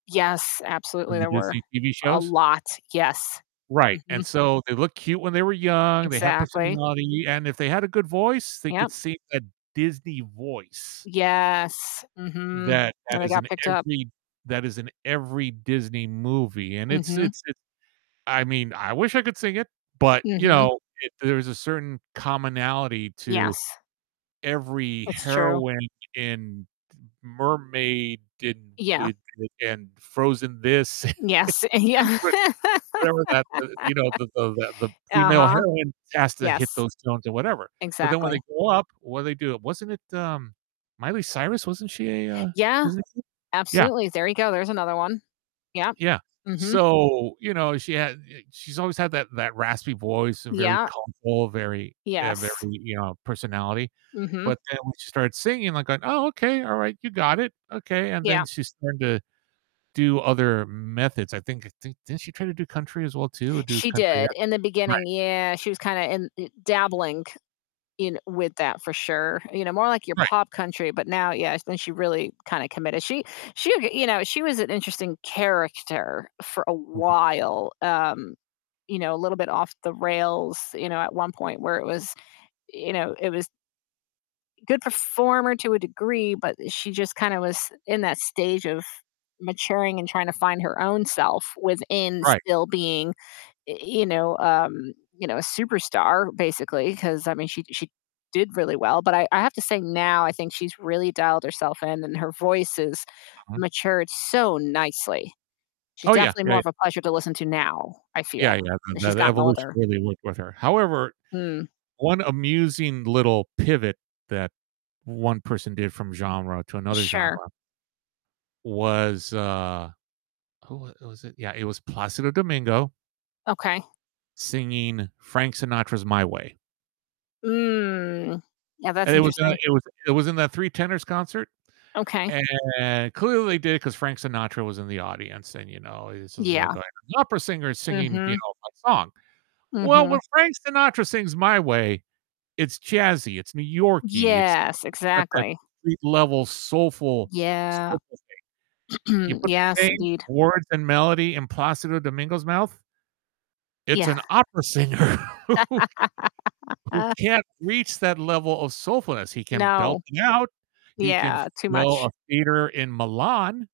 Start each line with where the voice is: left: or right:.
left: Yes, absolutely
right: From the
left: there were,
right: Disney TV
left: a
right: shows?
left: lot, yes,
right: Right, and,
left: mhm.
right: so, they looked cute when they were young, they had
left: Exactly.
right: personality, and if they had a good voice, they
left: Yep.
right: could sing a Disney voice.
left: Yes, mhm,
right: That that
left: and they
right: is
left: got
right: in
left: picked up.
right: every that is in every Disney movie, and it's
left: Mhm.
right: it's it's, I mean I wish I could sing it, but, you
left: Mhm.
right: know, it there's a certain commonality to
left: Yes.
right: every
left: It's true.
right: heroine in d Mermaid, in,
left: Yeah.
right: with within Frozen this,
left: Yes, and yeah.
right: what whatever that, uh, you know, the the the the female
left: Uh-huh,
right: heroine has to hit
left: yes,
right: those notes or whatever. But then when they
left: exactly.
right: grow up, what do they do? Wasn't it, um, Miley Cyrus, wasn't she a a
left: Yeah,
right: Disney kid? Yeah.
left: absolutely, there you go. There's another one, yep,
right: Yeah,
left: mhm.
right: so, you know, she had, uh she's always had that that raspy voice, a very
left: Yeah.
right: [unintelligible] very, uh very,
left: Yes.
right: you know, personality.
left: Mhm.
right: But then when she started singing, like going, "Oh, okay, all right, you got it. Okay," and then
left: Yeah.
right: she started to do other m methods, I think I think, didn't she try to do country as well too, or do
left: She
right: country
left: did,
right: act?
left: in the beginning,
right: Right.
left: yeah, she was kinda in, uh dabbling in with that, for sure, you know, more, like, your
right: Right.
left: pop country, but now, yeah then she really kinda committed. She she ge you know, she was an interesting character for a
right: [unintelligible]
left: while. Um, you know, a little bit off the rails, you know, at one point, where it was you know, it was good performer to a degree, but she just kinda was in that stage of maturing, and trying to find her own self within
right: Right.
left: still being, uh, you know, um, you know, a superstar, basically. 'Cause I mean, she she did really well. But I I have to say now, I think she's really dialed herself in, and her voice has
right: Uh-huh.
left: matured so nicely. She's
right: Oh, yeah,
left: definitely more
right: yeah.
left: of a pleasure to listen to now, I feel,
right: Yeah yeah,
left: as
right: the
left: she's
right: the
left: gotten
right: evolution
left: older.
right: really worked with her. However,
left: Hmm.
right: one amusing little pivot that one person did from genre to another
left: Sure.
right: genre was, uh, who w was it? Yeah, it was Plácido Domingo
left: Okay.
right: singing Frank Sinatra's "My Way."
left: Mm. Yeah, that's
right: And it was in, uh,
left: interesting.
right: it was it was in the Three Tenors concert,
left: Okay.
right: and clearly they did it 'cause Frank Sinatra was in the audience and, you know, this was, like,
left: Yeah.
right: an opera singer singing, you
left: Mhm.
right: know, my song. Well, when
left: Mhm.
right: Frank Sinatra sings "My Way," it's jazzy, it's New Yorkie, it's
left: Yes,
right: got that
left: exactly.
right: street level soulful
left: Yeah.
right: soulful thing. You put the
left: Yes,
right: same
left: indeed.
right: words and melody in Plácido Domingo's mouth it's
left: Yeah.
right: an opera singer who who can't reach that level of soulfulness. He can belt
left: No,
right: it out. He can
left: yeah, too
right: fill
left: much.
right: a theater in Milan.